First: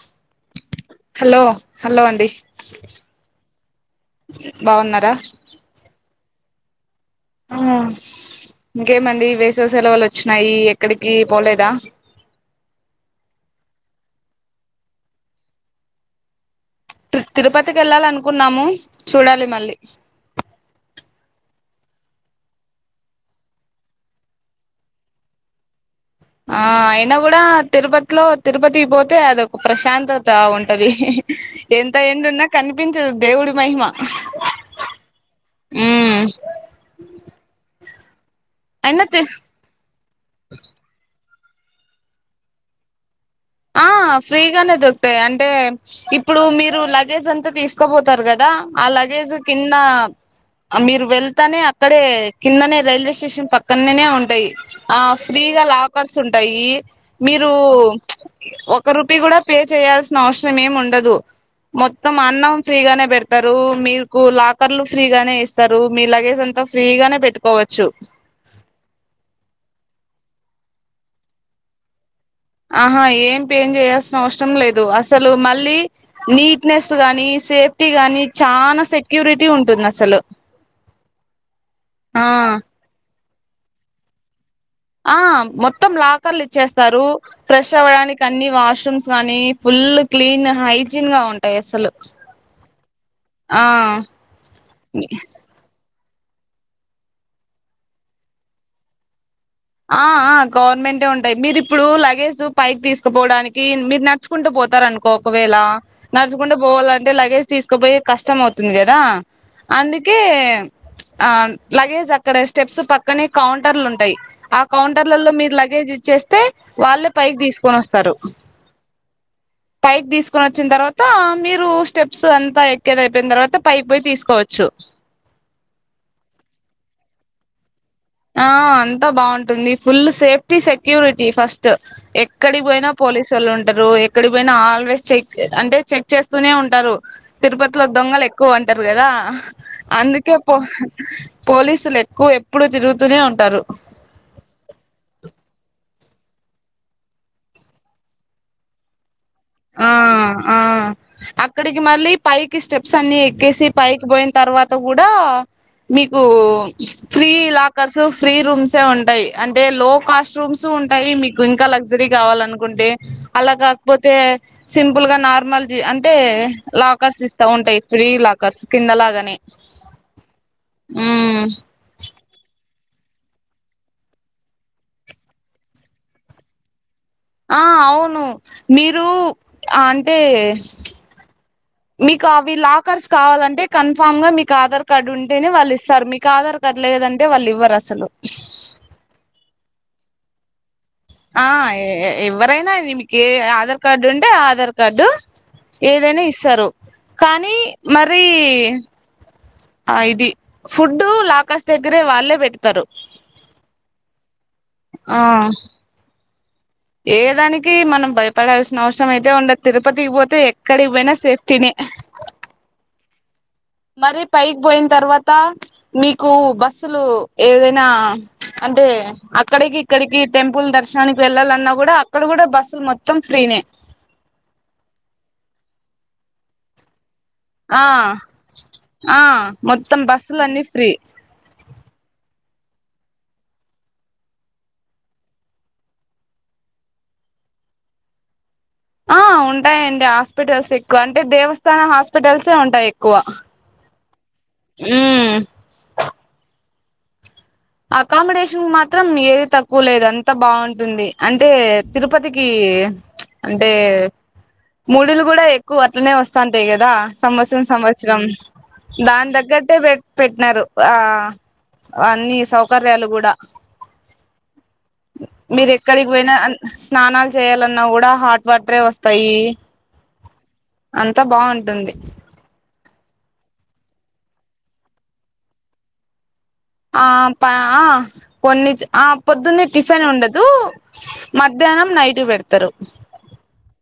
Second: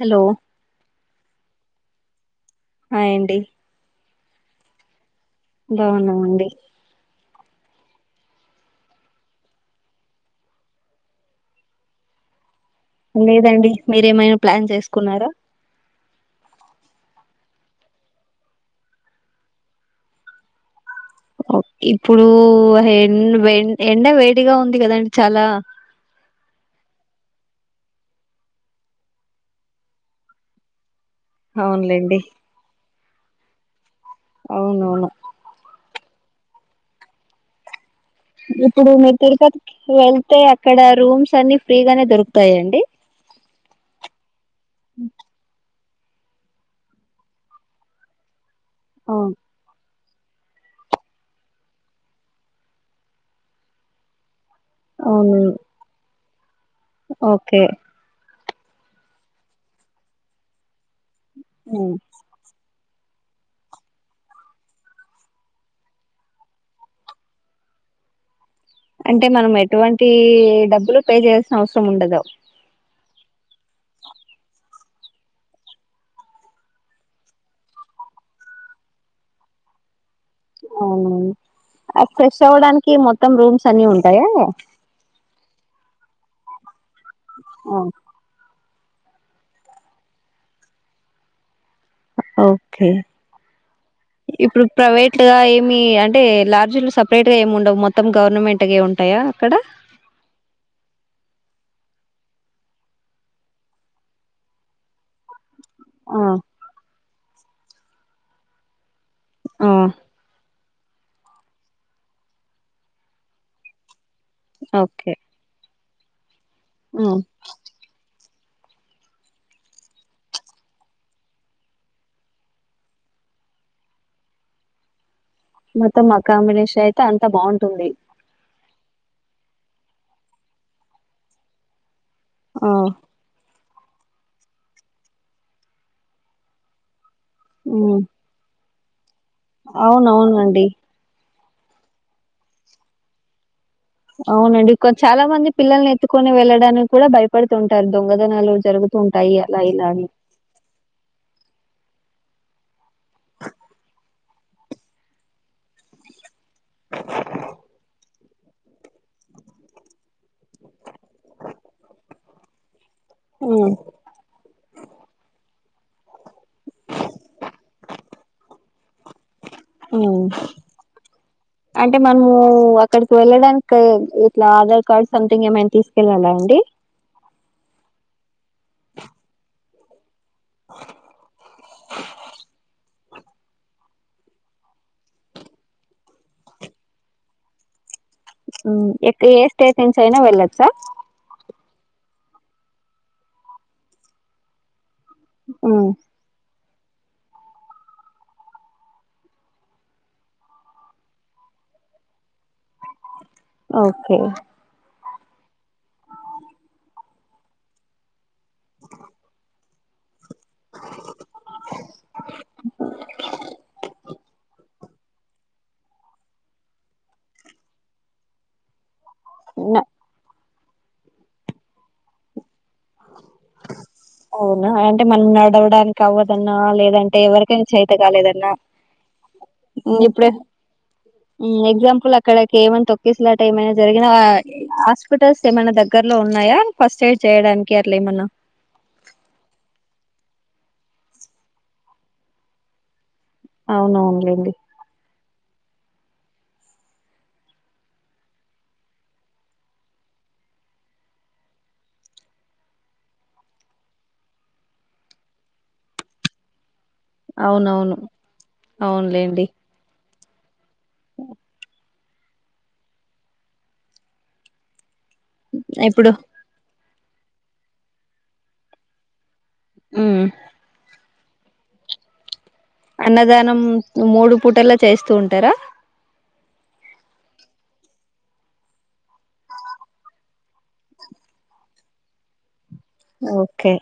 Hello hello hello అండి hi అండి బాగున్నారా బాగున్నామండి ఆ ఇంకేమండి వేసవి సెలవులు వచ్చినాయి ఎక్కడికి పోలేదా లేదండి మీరేమైనా ప్లాన్ చేసుకున్నారా తిరుపతికి వెళ్ళాలి అనుకున్నాము చూడాలి మళ్ళీ ఓ ఇప్పుడు హెన్ వెం ఎండ వేడిగా ఉంది కదండి చాలా ఆ అయినా కూడా తిరుపతిలో తిరుపతికి పోతే అదొక ప్రశాంతత ఉంటది ఎంత అవునులేండి ఏండున్నా కనిపిం చు దేవుడి మహిమ అవును అవును ఉమ్ ఇప్పుడు మీ అయినా తిరుపతికి వెళ్తే అక్కడ రూమ్స్ అన్నీ ఫ్రీగానే దొరుకుతాయ అండి ఆ ఫ్రీగానే దొరుకుతాయి అంటే ఇప్పుడు మీరు లగేజ్ అంతా తీసుకబోతారు కదా ఆ అవును లగేజు కింద మీరు వెళ్తానే అక్కడే కిందనే రైల్వే స్టేషన్ పక్కననే ఉంటాయ్ ఆ అవును ఫ్రీగా లాకర్ సుంటయ్ మీరు ఓకే ఒక రూపీయి కూడా పే చేయాల్సిన అవసరం ఏమి ఉం డదు హ్మ్. మొత్తం అన్నం ఫ్రీగానే పెడతారు మీకు లాకర్లు ఫ్రీగానే ఇస్తారు మీ లగేజ్ అంతా ఫ్రీగానే పెట్టుకోవచ్చు అంటే మనం ఎటువంటి డబ్బులు పే చేయాల్సిన అవసరం ఉండదు ఆహా ఏం ప ఏం చేయాల్సిన అవసరం లేదు అసలు మళ్ళీ నీట్నెస్ గాని సేఫ్టీ గాని చానా సెక్యూరిటీ ఉంటుంది అసలు ఆ ఫ్రెష్ అవ్వడానికి మొత్ త్తం రూమ్స్ అన్ని ఉంటాయా ఆ మొత్తం లాకర్లు ఇచ్చేస్త రూ ఫ్రెష్ అవడానికి అన్ని వాష్ రూమ్స్ గానీ ఫుల్ క్లీన్ హైజీన్ గా ఉంటాయి ఎస్ ఓకే ఇప్పుడు ప్రైవేట్ గా ఏమి అం అంటే లార్జ్లు సపరేట్ గా ఏముండవు మొత్తం గవర్నమెంట్ గే ఉంటాయా అక్కడ ఆ ఆ గవర్నమెంటే ఉంటాయి మీరు ఇప్పుడు లగేజ్ పైకి తీసుకుపోవడానికి మీరు నడుచుకుంటూ పోతారనుకో ఒకవేళ ఆ నడ్చుకుంటూ పోవాలంటే లగేజ్ తీసుకుపోయే కష్టం అవుతుంది కదా ఆ అందుకే ఆ లగేజ్ అక్కడ స్టెప్స్ పక్కనే కౌంటర్లు ఉంటాయి ఆ ఓకే కౌంటర్లలో మీరు లగేజ్ ఇ చ్చేస్తే ఆ వాళ్ళే పైకి తీసుకొని వస్తారు పైకి తీసుకొని వచ్చిన తర్వాత మీరు స్టెప్స్ అంతా ఎక్కేది అయిపోయిన తర్వాత పైకి పోయి తీసుకోవచ్చు మొత్తం అకామీడేషన్ అయితే అంతా బాగుంటుంది ఆ అంతా బాగుంటుంది ఫుల్ సేఫ్టీ సెక్యూరిటీ ఫస్ట్ ఎక్కడి ఆ పోయినా పోలీసు ఒళ్ళు ఉం టారు ఎక్కడి పోయినా ఆల్వేస్ చెక్ అంటే చెక్ చేస్తూనే ఉంటారు తిరుపతిలో ఉమ్ దొంగలు ఎక్కువ అం అంటారు కదా అందుకే పో అవునవునండి పోలీసులు ఎక్కువ ఎప్పుడు తిరుగు తూనే ఉంటారు అవునండి చాలా మంది పిల్లల్ని ఎత్తుకొని వెళ్ళడానికి కూడా భయపడుతుంటారు దొంగతనాలు జరుగుతు ఆ ఆ అక్కడికి మళ్ళీ పైకి స్టెప్స్ అన్ని ఎక్కేసి పైకి పోయిన తర్వాత కూడా మీకు ఫ్రీ లాకర్సు ఫ్రీ రూమ్సే ఉంటాయి అంటే లో కాస్ట్ రూమ్స్ ఉంటాయి మీకు ఇంకా లగ్జరీ కావాలనుకుంటే అలాగ ఉమ్ అపోతే సింపుల్ గా నార్మల్ జ అంటే లాకర్స్ ఇస్తా ఉంటాయి ఫ్రీ లాకర్స్ కిందలాగాని ఉ అంటే మనము అక్కడికి వెళ్ళడానికి ఇట్లా ఆధార్ కార్డ్ సంథింగ్ ఏమైనా తీసుకెళ్ళాలా అండి ఆ అవును మీరు మీ కావి లా కర్స్ కావాలంటే కన్ఫామ్ గా మీకు ఆధార్ కార్డ్ ఉంటేనే వాళ్ళు ఇస్తారు మీకు ఆధార్ కార్డ్ లేదంటే వాళ్ళు ఇవ్వరు అసలు ఇక్కడ ఏ స్టేట్ నుంచి అయినా వెళ్లొచ్చా ఆ ఎవరైనా అది మీకు ఆధార్ కార్డు ఉంటే ఆధార్ గడు ఉమ్ ఏదైనా ఇస్తారు కానీ మరి ఆ ఇది ఫుడ్ లాకాస్ దగ్గరే వాళ్ళే పెట్ ఓకే ఆ ఏ దానికి మనం భయ పడాల్సిన అవసరం అయితే ఉం తిరుపతి పొ ఎక్కడికి పోయినా సేఫ్టీని మరి పైకి పోయిన తర్వాత మీకు బస్సులు ఏదైనా అంటే నా అక్కడికి ఇక్కడికి టెంపుల్ దర్శనానికి వెళ్ళాలన్నా కూడా అక్కడ కూడా బస్సు అవునా అంటే మనం నడవడానికి అవ్వదన్నా లేదం అంటే ఎవరకైనా ఆ చేత కాలేదన్నా ఆ మొత్తం ఇప్పుడ బస్సులు అన్ని ఫ్రీ ఎగ్జామ్ అక్కడికి ఏమైనా తొక్కేసలాట ఏమైనా జరిగినా హాస్పిటల్స్ ఏమైనా దగ్గర లో ఉన్నాయా ఫస్ట్ ఎయిడ్ చేయడానికి కేరలే మన్న ఆ ఉంటాయండి హాస్పిటల్స్ ఎక్కువ అంటే దేవస్థాన హాస్పిటల్సే ఉంటాయి ఎక్కువ అవునవునులేండి వో అకామిడేషన్ మాత్రం ఏది తక్కువ లేదు అంతా బాగుంటుంది అంటే తిరుపతికి అంటే ముడులు కూడా ఎక్కువ అట్లనే వస్తాంటాయి కదా కదా సంవత్సరం అవునవును సంవత్సరం దాని అవునులేండి దగ్గరే పెట్ పెట్టినారు ఆ అ అన్నీ సౌకర్యాలు కూడా మీరు ఎక్కడికి ఇప్పుడు పోయినా స్నానాలు చేయాలన్నా కూడా హాట్ వాటరే వస్తాయి అ అంతా బాగుంటుంది అన్నదానం మూడు పూటల్లో చేస్తూ ఉంటరా ఆ పా కొన్ని చే ఆ పొద్దున్నే టిఫిన్ ఉండదు. మధ్యాహ్నం నైట్ పెడతారు. ఓకే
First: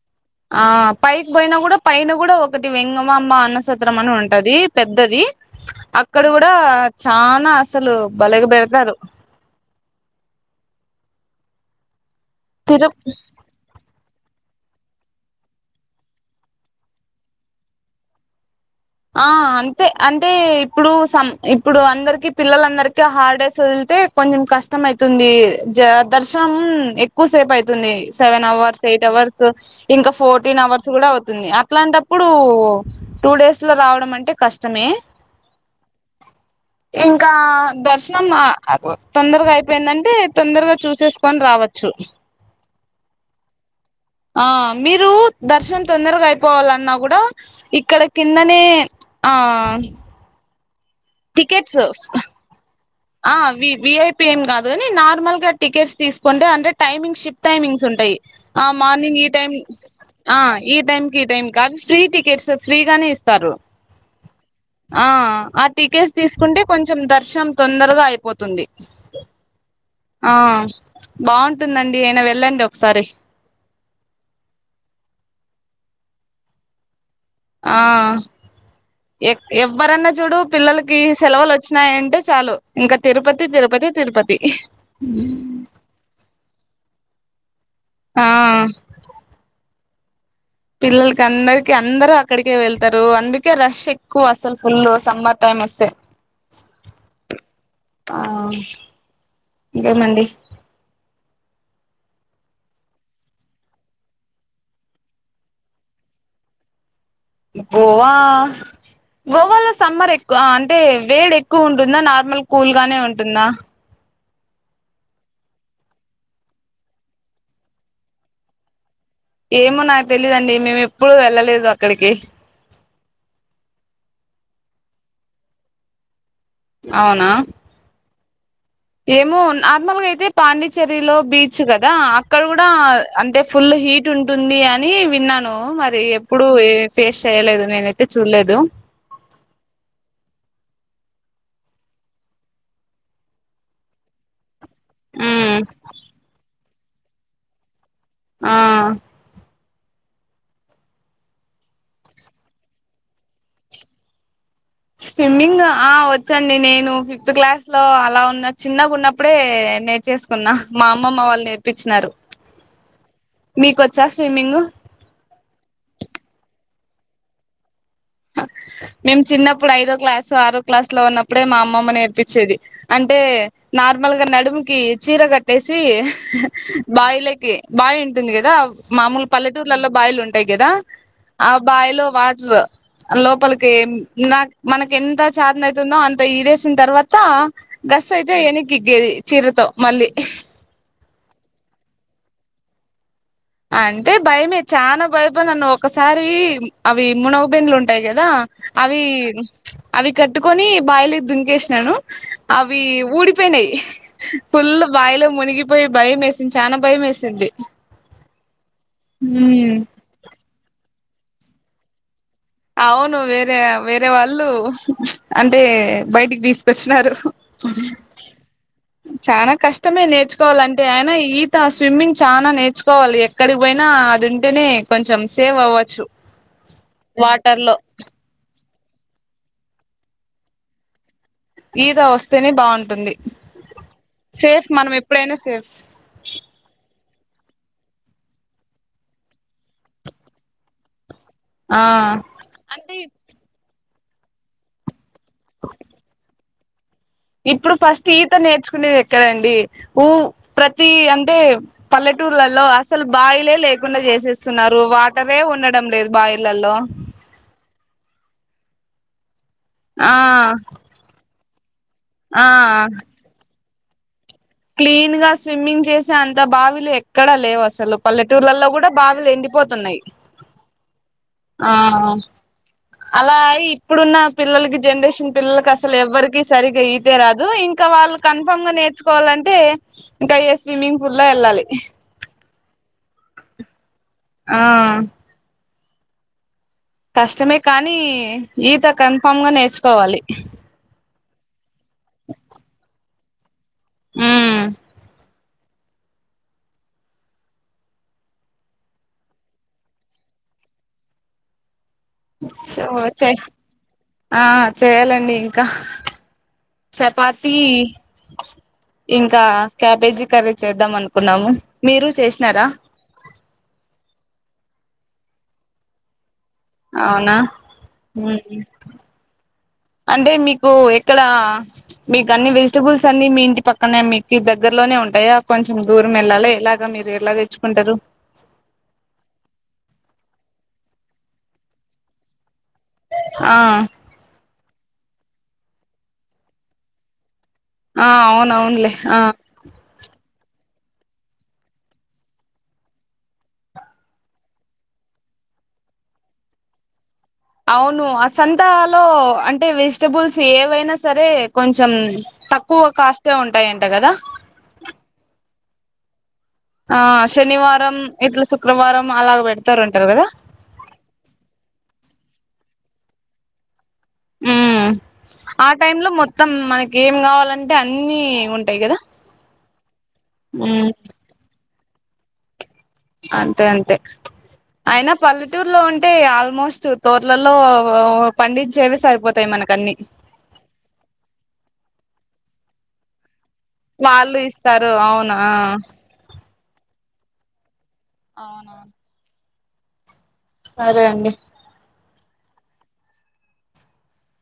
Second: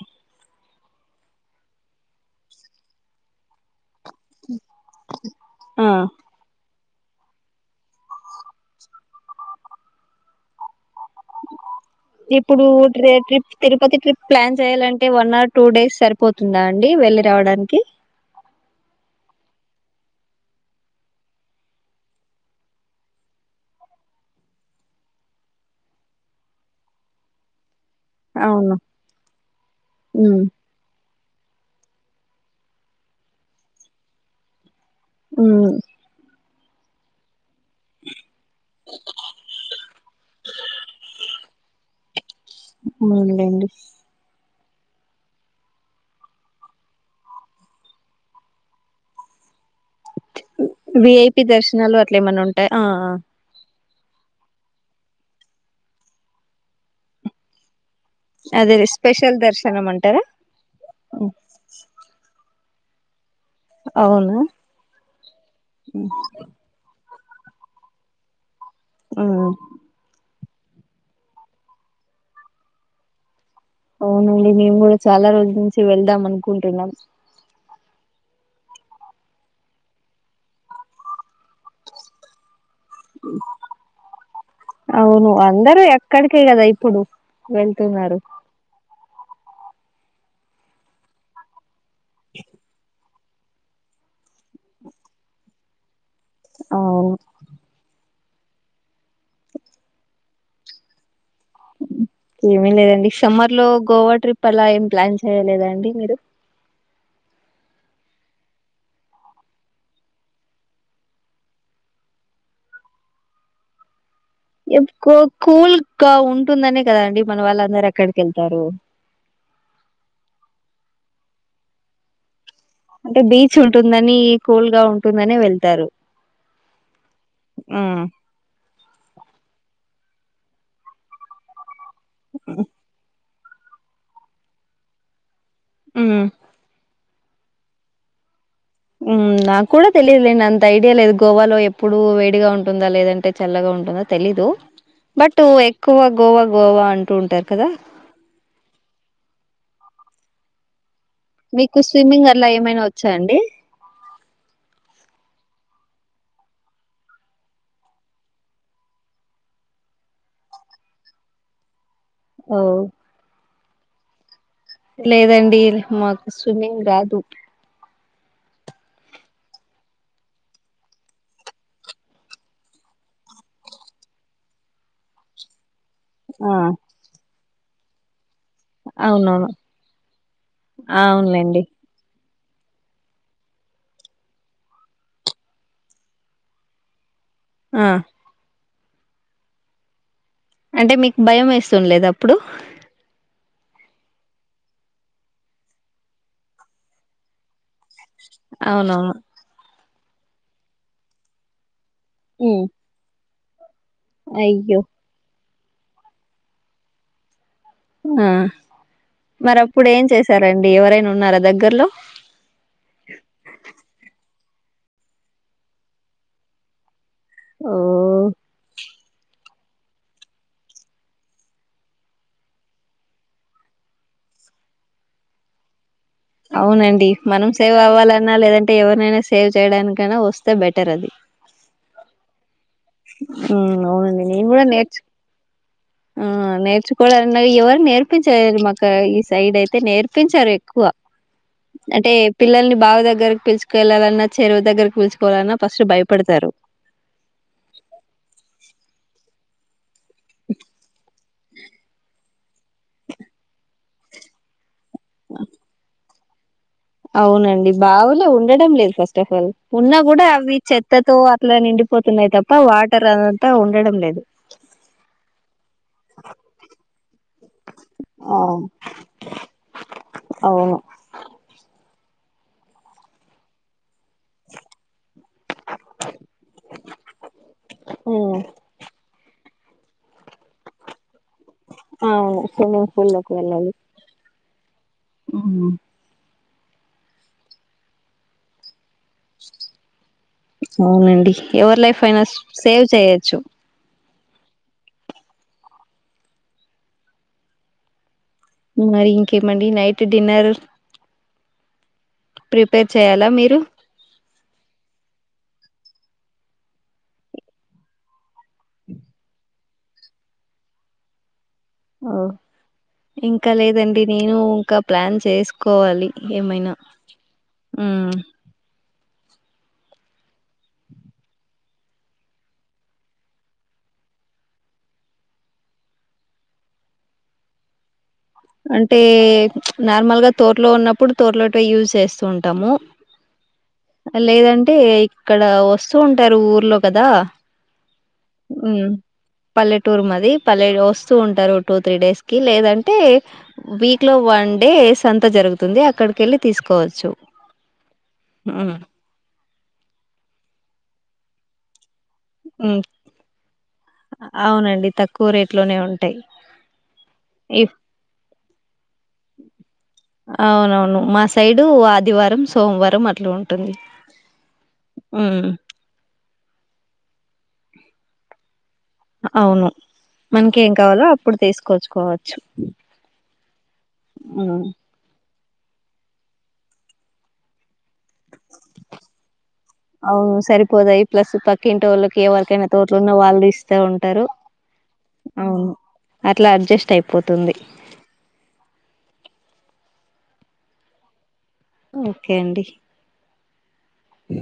ఆ పైకి పోయినా కూడా పైన కూడా ఒకటి వెంగమామ్మ అన్నసత్ సత్రం అని ఉంటది పెద్దది ఆ అక్కడ కూడా చానా అసలు బలేగ పెడతారు ఇప్పుడు తిరు ట్రిప్ తిరుపతి ట్రిప్ ప్లాన్ చేయాలంటే వన్ ఆర్ టూ డేస్ సరిపోతుందా అండి వెళ్ళి రావడానికి ఆ అంతే అంటే ఇప్పుడు సం ఇప్పుడు అందరికి పిల్లలందరికిీ హాలిడేస్ వదిలితే, కొంచెం కష్టం అయితుంది. జ దర్శనం ఎక్కువ సేపు అయితు ఉంది సెవెన్ అవును అవర్స్ ఎయిట్ అవర్స్ ఇంకా ఉమ్, ఫోర్టీన్ అవర్స్ కూడా అవు ఉంది అట్లాంటప్పుడు టూ డేస్ లో రావడం అంటే కష్టమే ఉ ఇంకా దర్శనం అ తొందరగా అయిపోయిందంటే తొందరగా చూసేసుకొని రావచ్చు. అవునులేండి ఆ మీరు దర్శనం తొందరగా అయిపోవాలన్నా కూడా ఇక్కడకి కిందనే ఆం విఐపి దర్శనాలు అట్లే ఏమైన్నా ఉంటాయ ఆ అవీ ఇ విఐపిఎం కాదు గాని నార్మల్ గా టికెట్స్ తీసుకుంటే అంటే టైమింగ్ షిఫ్ట్ టైమింగ్స్ ఉన్ టయి ఆ అదే మార్నింగ్ ఈ స్పెషల్ టైమ్ దర్శనం అంటారా ఆ ఈ టైమ్ కీ ఈ టైం కాదు ఫ్రీ టికెట్స్ ఫ్రీగానే ఇస్ తారు అవును ఆ టికెట్స్ తీసుకుంటే కొంచం ద శ్యామ్ తొందరగా అయిపోతుంది. ఉ ఆ బాగుంటుందండి అయిన వెళ్ళండి ఒకసారి అవునండి మేము కూడా చాలా రోజుల నుంచి వెళ్దాం అనుకుంటున్నాం. ఆ ఎక్ ఎవ్వరన్నా చూడు పిల్లలకి సెలవులు వచ్చినాయంటే చాలు ఇంకా తిరుపతి తిరుపతి తిరుపతి అవును అందరూ ఎక్కడికే కదా ఇప్పుడు వెళ్తున్నారు. ఆ పిల్లలకి అందరికి అందరు అక్కడికే వెళ్తారు. అందుకే రష్ ఎక్కువ అసలు ఫుల్ సమ్మర్ టైమ్ వస్ అవు ఆ ఇంకేం అండి ఏమీ లేదండి సమ్మర్ లో గోవా ట్రిప్ అలా ఏం ప్లాన్ చేయలేదండి మీరు. గోవా గోవాలో సమ్మర్ ఎక్కువ అంటే వేడి ఎక్కువ ఉంటుందా నార్మల్ కూల్గానే ఉంటుందా. ఎప్ కు కూల్గా ఉంటుందనే కద అండి మన వాళ్ళందరు అక్కడికి వెళ్తారు. ఏమో నాకు తెలీదు అండి. మేము ఎప్పుడు వెళ్ళలేదు అక్కడికి. అంటే బీచ్ ఉంటుందని, కూల్ గా ఉంటుందనే వెళ్తారు. అవునా. ఉమ్ అది పాండిచ్చేర్రిలో, బీచ్ గది. దా అక్కడ కూడా, అంటే. ఫుల్ హీట్ ఉంటుంది, అనీ, విన్నాను. నొ మరి ఉమ్ ఎప్పుడు ఎ. ఫేస్ చేయలేదు, నేనైతే చూడలేదు. ఉమ్ నాకు కూడా తెలీదులేండి, అంత ఐడియా లేదు గోవాలో ఎప్పుడూ, వేడిగా ఉంటుందా, లేదంటే చల్లగా ఉంటుందా. తెలీదు. బట్టు ఉమ్ ఎక్కువ గోవ. గోవా అంటూ ఉంటారు కదా. ఆ. మీకు స్విమ్మింగ్, అలా ఏమైనా వొచ్చాండి. స్విమ్మింగ్ ఆ వొచ్చండి, నేను ఫిఫ్త్ క్లాస్ లో అలా ఉన్న చిన్నగా ఉన్నప్పుడే నేర్చేసుకున్నా, మా అమ్మమ్మ వాళ్ళు నేర్పించినారు. ఓ. మీకొచ్చా స్విమ్మింగు. లేదండి, మాకు స్విమ్మింగ్ రాదు. మేము చిన్నప్పుడు ఐదో క్లాసు ఆరో క్లాస్ లో ఉన్నప్పుడే మా అమ్మమ్మ నేర్పించేది, అంటే, నార్మల్గా నడుముకి, చీర కట్టేస్. సి ఆ! బావిలకి. బాయ్ ఆన్. ఉంటుంది గదా, మామూలు అవునవును. పల్లెటూర్లలో బాయిలుంటాయి గదా, ఆ అవునులెండి. బాయిలో వా. త్వ. లోపలికి నాక్ మనకి ఎంత, చాతనయితుందో, అంత ఈడేసిన తర్వా. త ఆ! గస్ అయితే ఎని. ఇజెయ్ చీరతో మళ్ళీ. అంటే మీకు భయం, వేస్తుండ్లేదా అప్పుడు. అంటే భయమే చానా భయపన్నను ఒకసారీ అవి మునగు బెంళ్ళు. ఉంటాయి గదా అవీ. అవునవును. అవి కట్టుకొని బాయిలో దునకేసినాను. హ్మ్. అవి ఊడీ. పోయినై. ఫుల్ అయ్యో! బాయిలో మునిగి. పోయి భయం వేసింది, చానా భయం వేసింది. ఆ. మరి అప్పుడు ఏం చేసారండి, ఎవరైనా ఉ. ఉన్నారా దగ్గర్లో. అవును, వేరే వేరే వాల్. వాళ్ళు అంటే, బయటికి తీసుకొచ్చినారు. ఓహ్! [inaudible] చానా కష్టమే నేర్చుకోవాలి అంటే ఆయన, ఈత స్విమ్మింగ్ చానా నేర్చుకోవాలి, ఎక్కడికి పోయినా అది ఉంటేనే కొంచెం సేవ్ అవ్వచ్చు. అవునండి మనం వాటర్ లో సేవ్ అవ్వాలన్నా లేదా అంటే ఎవర్నైనా సేవ్ చేయడానికైనా వస్తే బెటర్ అది ఈద వస్తేనే బాగున్ ఉంటుంది ఉమ్ అవునండి నేను కూడా సేఫ్ మనం నేర్చు ఎప్పుడైనా సేఫ్ ఆ నేర్చుకోవాలన్న ఎవరు నేర్పించలేదు మాకు ఈ సైడ్ అయితే నేర్పించారు ఎక్కువ ఆ అంటే పిల్లల్ని అంటే బావి దగ్గరకి పిల్చ్ కెళ్ళాలన్న చెరువుదగ్గరికి కుర్చ్ పోవాలన్న ఫస్ట్ భయపడతారు ఇప్పుడు ఫస్ట్ ఈత నేర్చుకునేది ఎక్కడండి? ఊ ప్రతీ అంటే పల్లెటూర్లలో అసలు బావిలే లేవ్ కుండా చేసేస్తున్నారు వాటరే ఉండడం లేదు బావిలో అవునండి బావులే ఉండడం లేదు ఫస్ట్ ఫల్ ఉన్నా ఆ కూడా అవి చెత్తతో ల నిండి పొ ఆ పోతున్నాయితప్ప వాటర్ అంతా ఉంన్ డడం లేదు క్లీన్ గా స్విమ్మింగ్ చేసే అంత బావిలు ఎక్కడా లేవు అసలు ఆ పల్లెటూర్లలో కూడా బావిలు ఎండిపోతున్నాయి. అవును ఆ ఆ అలా అయి ఇప్పుడున్న పిల్లలకి జనరేషన్ పిల్లలకి అసలు ఎవ్వరికిీ సరిగా ఈతే రాదు, ఇంకా వాళ్ళు ఉమ్ కన్ఫామ్ గా నేర్చుకోవాలంట కే ఇంక అయ్యే స్విమింగ్ [inaudible] అవును స్విమ్మింగ్ పూల్ లకు వెళ్ళాలి ఆ ఉమ్ కష్టమే కానీ ఈత క్ కన్ఫామ్ గా నేర్చుకోవాలి ఎవర్ లైఫ్ అయినా సేవ్ చేయచ్చు ఉమ్ ఉమ్ మరి ఇంకేమండి నైట్ డిన్నర్ సో ప్రిపేర్ చేయాలా చె మీరు ఆ చేయాలండి ఇంకా చపాతి ఇంకా క్యాబేజీ కర్రీ చేద్దాం అనుకున్నాము. మీరు ఓ చేసినారా ఇంకా లేదండి నేను ఇంకా ప్లాన్ చేసుకోవాలి ఏమైనా అవునా ఉమ్ అంటే మీకు ఎక్కడ మీకు అన్ని వెజిటెబుల్స్ అన్ని మీ ఇంటి పక్కనే మీకు దగ్గరలోనే ఉంటాయా కొంచెం దూరం వెళ్ళాలి ఎలాగ మీరు ఎలా తెచ్చుకుంటారు అంటే నార్మల్ గా తోట్ ట్లో ఉన్నప్పుడు తోట్లోటివే యూజ్ చేస్తూ ఉంటాము ఆ లేదంటే ఇక్కడ వస్తూ ఉంటారు ఊర్లో కదా ఆ అవునవునులే మ్మ్ ఆ పల్లెటూరు మాది పల్లె వస్తూ ఉంటారు టూ త్రీ డేస్ కి లేదంటే వీక్ లో వన్ డే సంత జరుగుతుంది అక్కడిక వెళ్ళి తీసుకోవచ్చు అవును ఆ మ్మ్ సంతలో అంట అంటే వెజిటెబుల్స్ ఏవైనా సరే కొంచెం మ్మ్ తక్కువ కాస్టే ఉంటాయంట కదా అవునండి తక్కువ రేట్ లోనే ఉంటాయి ఆ ఇఫ్ శనివారం ఇట్లా శుక్రవారం అలాగ పెడతారుంటారు కదా అవునవును మా సైడు ఆదివారం సోమవారం అట్లా ఉంటుంది ఉమ్ ఉమ్ ఆ టైమ్ లో మొత్త మొత్తం మనకి ఏం కావాలంటే అన్ని ఉంటా అవును మనకి ఏం ఉమ్ కావాలో అప్పుడు తీసుకు కొచ్చు కోవచ్చు అంతే అంతే అయిన పల్లెటూరులో ఉంటే ఆల్మోస్ట్ తోటల్లో అవును సరిపోతాయి ప్లస్ పక్కింటోళ్ళకి ఇవ్వ తోటలో ఉన్న వాళ్ళు ఇస్తా ఉంటారు వాళ్ళు ఇస్తారు అవునా పోతుంది అవునవును సరే అండి ఓకే అండి అ